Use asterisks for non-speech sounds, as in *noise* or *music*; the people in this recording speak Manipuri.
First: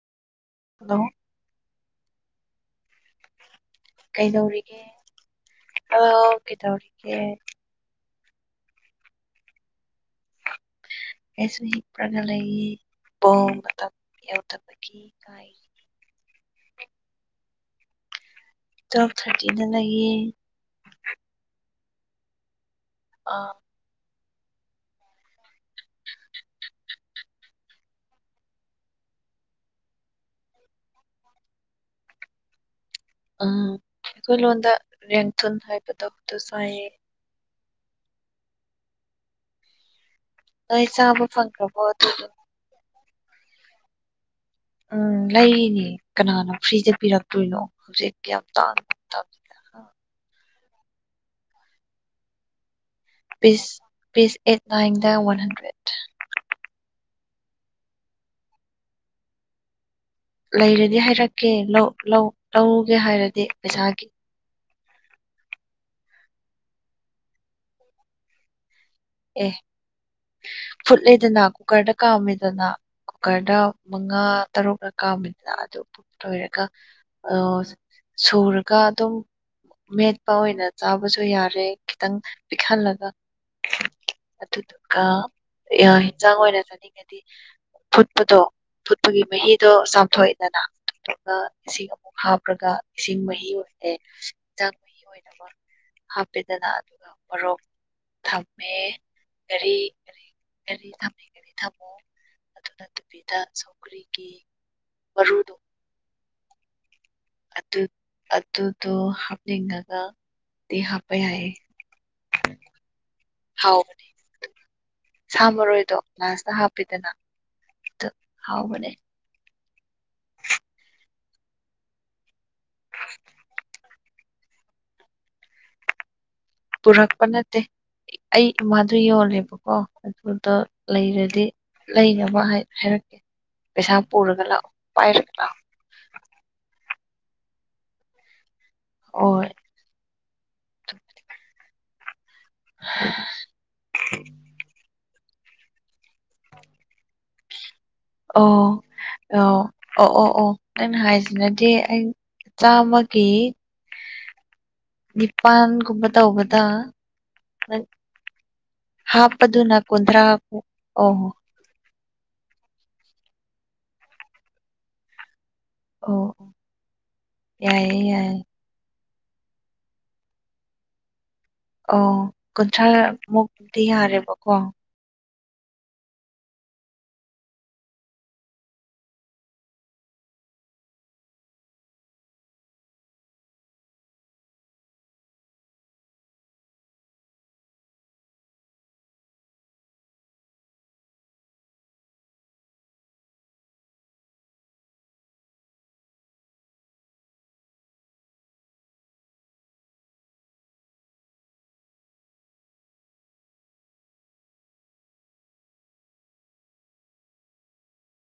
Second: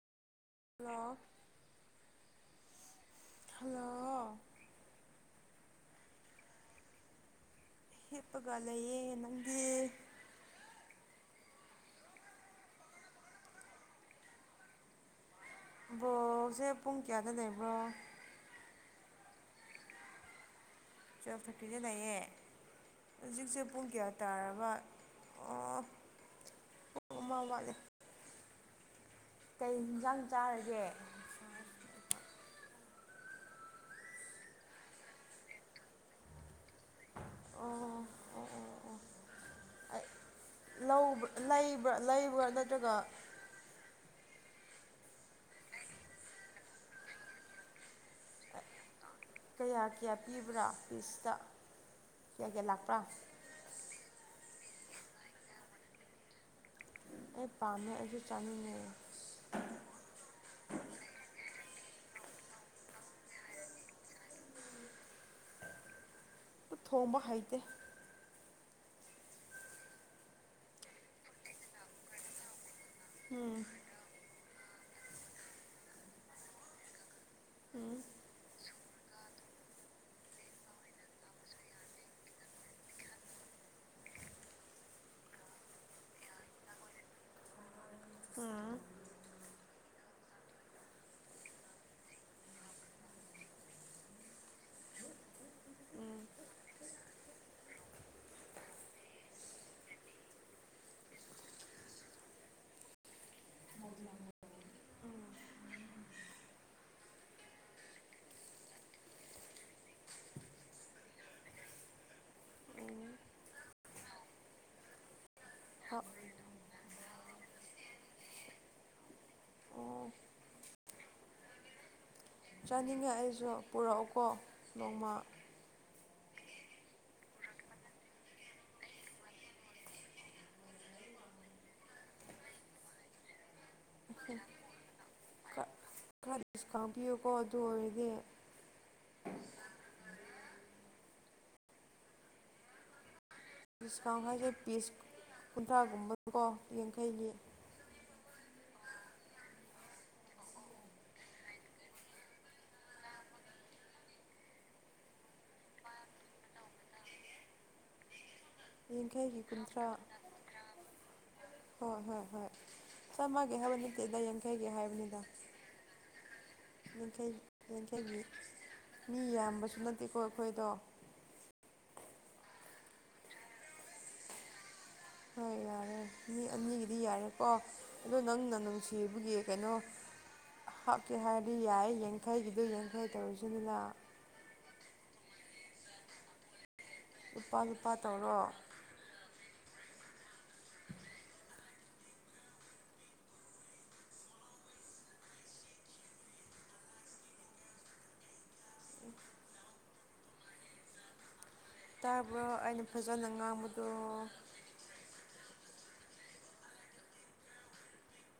ꯍꯂꯣ ꯍꯜꯂꯣ ꯍꯜꯂꯣ ꯀꯩꯗꯧꯔꯤꯒꯦ ꯑ ꯀꯩꯗꯧꯔꯤꯒꯦ ꯏ ꯄꯒꯂꯌꯦ ꯅꯪꯗꯤ ꯀꯁꯨ ꯍꯄ꯭ꯔꯒ ꯂꯩ ꯑꯦꯗ ꯀ ꯕ꯭ꯔꯣꯁꯦ ꯄꯨꯡ ꯀꯌꯥꯗ ꯂꯩꯕ꯭ꯔꯣ ꯇꯞ ꯊꯥꯔꯇꯤꯅ ꯂ ꯆꯥ ꯐ꯭ꯔꯦꯛꯀ꯭ꯔꯤꯖ ꯑꯥ ꯂꯩꯌꯦꯦꯖꯤꯁꯨ ꯡꯒꯌꯥ ꯇꯥꯔꯕ ꯄꯨꯡ ꯑꯃ ꯋꯥꯠꯂꯤꯦ ꯀꯩ ꯌꯦꯟꯁꯥꯡ ꯆꯥꯔꯒꯦ ꯎ ꯑꯩꯈꯣꯏ ꯂꯣꯟꯗ ꯔꯦꯡꯊꯟ ꯍꯥꯏꯕꯗꯣꯛꯇ ꯁꯥꯏ ꯑꯣ ꯑꯣ ꯑꯣ ꯅꯣꯏ ꯑꯣ ꯆꯥꯕ ꯐꯪꯈ꯭ꯔꯕꯣ ꯕ ꯑꯗꯨꯗꯣ ꯂꯩꯕ꯭ꯔꯥ ꯅꯠꯇ꯭ꯔꯒ ꯎꯝ ꯂꯩꯔꯤꯅꯦ ꯀꯅꯥꯅꯣ ꯐ꯭ꯔꯤꯗ ꯄꯤꯔꯛꯇꯣꯏꯅꯣ ꯍꯧꯖꯤꯛ ꯌꯥ ꯇ ꯐꯕ꯭ꯔꯥ ꯐꯤꯁꯇ ꯀꯌꯥ ꯀꯌꯥ ꯂꯥꯛꯄ꯭ꯔꯥ ꯄꯤꯁ ꯄꯤꯁ ꯑꯦꯠ ꯅꯥꯏꯟꯗ ꯋꯥꯟ ꯍꯟꯗ꯭ꯔꯦꯠ ꯑꯩ ꯄꯥꯝꯃꯦ ꯑꯩꯁꯨ ꯆꯥꯃꯤꯟꯅꯩ *unintelligible* ꯂꯩꯔꯗꯤ ꯍꯥꯏꯔꯛꯀꯦ ꯂꯧ ꯂꯧꯒꯦ ꯍꯥꯏꯔꯗꯤ ꯄꯩꯁꯥꯒꯤ ꯊꯣꯡꯝꯕ ꯍꯩꯇꯦ ꯑꯦ ꯐꯨꯠ ꯂꯩꯗꯅ ꯀꯨꯀꯔꯗ ꯀꯥꯝꯃꯦꯗꯅ ꯀꯨꯀꯔꯗ ꯃꯉꯥ ꯇꯔꯨꯛꯒ ꯀꯥꯃꯤꯅꯤꯅ ꯑꯗꯨ ꯂꯣꯏꯔꯒ ꯑ ꯁꯨꯔꯒ ꯑꯗꯨꯝ ꯃꯦꯠꯄ ꯑꯣꯏꯅ ꯆꯥꯕꯁꯨ ꯌꯥꯔꯦ ꯈꯤꯇꯪ ꯄꯤꯛꯍꯜꯂꯒ ꯑꯗꯨꯗꯨꯒ ꯌꯦꯟꯁꯥꯡ ꯑꯣꯏꯅ ꯆꯠꯅꯤꯡꯉꯗꯤ ꯐꯨꯠꯄꯗꯣ ꯐꯨꯠꯄꯒꯤ ꯃꯍꯤꯗꯣ ꯆꯥꯝꯊꯣꯛꯑꯦꯗꯅ ꯏꯁꯤꯡ ꯑꯃꯨꯛ ꯍꯥꯞꯄ꯭ꯔꯒ ꯏꯁꯤꯡ ꯃꯍꯤ ꯑꯣꯏꯅꯔꯦ ꯌꯦꯟꯁꯥꯡ ꯃꯍꯤ ꯑꯣꯏꯅꯕ ꯍꯥꯞꯄꯤꯦꯗꯅ ꯑꯗꯨꯒ ꯄꯔꯣꯛ ꯊ ꯃ ꯀꯔꯤꯔꯤꯔꯤ ꯊꯔꯤ ꯊꯝꯃꯣ ꯑꯗꯨ ꯅꯠꯇꯕꯤꯗ ꯁꯧꯒ꯭ꯔꯤꯒꯤ ꯃꯔꯨꯗꯣ ꯑꯗꯨꯗꯣ ꯍꯥꯞꯅꯤꯡꯉꯒ ꯇ ꯍꯥꯞꯄꯦꯑ ꯎꯝ ꯍꯥꯎꯕꯅꯤ ꯁꯥ ꯃꯔꯣꯏꯗꯣ ꯍꯥꯎ ꯂꯥꯁꯇ ꯍꯥꯞꯄꯤꯗꯅ ꯍꯥꯎ ꯃꯅꯦ ꯑꯣ ꯆꯥꯅꯤꯡꯉꯦ ꯑꯩꯁꯨ ꯄꯨꯔꯛꯎꯀꯣ ꯅꯣꯡꯃ ꯄꯨꯔꯛ ꯄꯟꯠꯇꯦ ꯑꯩ ꯏꯃꯥꯗꯣ ꯌꯣꯜꯂꯦꯕꯀꯣ ꯑꯗꯨꯗ ꯂꯩꯔꯗꯤ ꯂꯩꯅꯕ ꯍꯥꯏꯔꯛꯀꯦ ꯄꯩꯁꯥ ꯄꯨꯔꯒ ꯂꯥꯛꯑꯣ ꯄꯥꯏꯔꯒ ꯂꯥꯛꯑꯣ ꯈꯔ ꯗꯤꯁꯀꯥꯎꯝ ꯄꯤꯌꯨꯀꯣ ꯑꯗꯨ ꯑꯣꯏꯔꯗꯤ ꯎ *unintelligible* *unintelligible* ꯗꯤꯁꯀꯥꯎꯟ ꯍꯥꯏꯁꯦ ꯄꯤꯁ ꯀꯨꯟꯊ꯭ꯔꯥꯒꯨꯝꯕꯗꯨꯀꯣ ꯌꯥꯡꯈꯩꯅꯤ ꯑꯣ ꯑꯣ ꯑꯣ ꯑꯣ ꯑꯣ ꯅꯖꯤꯅꯗꯤꯦ ꯑꯩ ꯆꯥꯃꯀꯤ ꯅꯤꯄꯥꯟꯒꯨꯝꯕ ꯇꯧꯕꯗ ꯅꯡ ꯌꯥꯡꯈꯩꯒꯤ ꯍꯥꯞꯄꯗꯨꯅ ꯀꯨꯟꯊ꯭ꯔꯥ ꯀꯨꯟꯗ꯭ꯔꯥ ꯍꯥꯄ ꯑꯣ ꯍꯣꯏ ꯍꯣꯏ ꯍꯣꯏ ꯆꯝꯃꯒꯤ ꯍꯥꯏꯕ ꯅꯠꯇꯦꯗ ꯌꯥꯡꯈꯩꯒꯤ ꯍꯥꯏꯕꯅꯤꯗ ꯑꯣꯑꯣ ꯌꯥꯡꯈꯩ ꯌꯥꯏꯌꯦ ꯌꯥꯡꯈꯩꯒꯤ ꯌꯥꯏ ꯃꯤ ꯌꯥꯝꯕꯁꯨ ꯅꯠꯇꯦꯀꯣ ꯑꯩꯈꯣꯏꯗꯣ ꯑꯣ ꯀꯨꯟꯊ꯭ꯔꯥ ꯃꯨꯛꯗꯤ ꯌꯥꯔꯦꯕꯀꯣ ꯍꯣꯏ ꯌꯥꯢ ꯃꯤ ꯑꯅꯤꯒꯤꯗꯤ ꯌꯥꯔꯦꯀꯣ ꯑꯗꯣ ꯅꯪꯅ ꯅꯨꯡꯁꯤꯕꯒꯤ ꯀꯩꯅꯣ ꯍꯥꯞꯀꯦ ꯍꯥꯏꯔꯗꯤ ꯌꯥꯏ ꯌꯥꯡꯈꯩꯒꯤꯗꯨ ꯌꯥꯡꯈꯩ ꯇꯧꯔꯁꯨꯅ ꯂꯨꯄꯥ ꯂꯨꯄꯥ ꯇꯧꯔꯣ ꯇꯥꯕꯔꯣ ꯑꯩꯅ ꯐꯖꯅ ꯉꯥꯡꯕꯗꯣ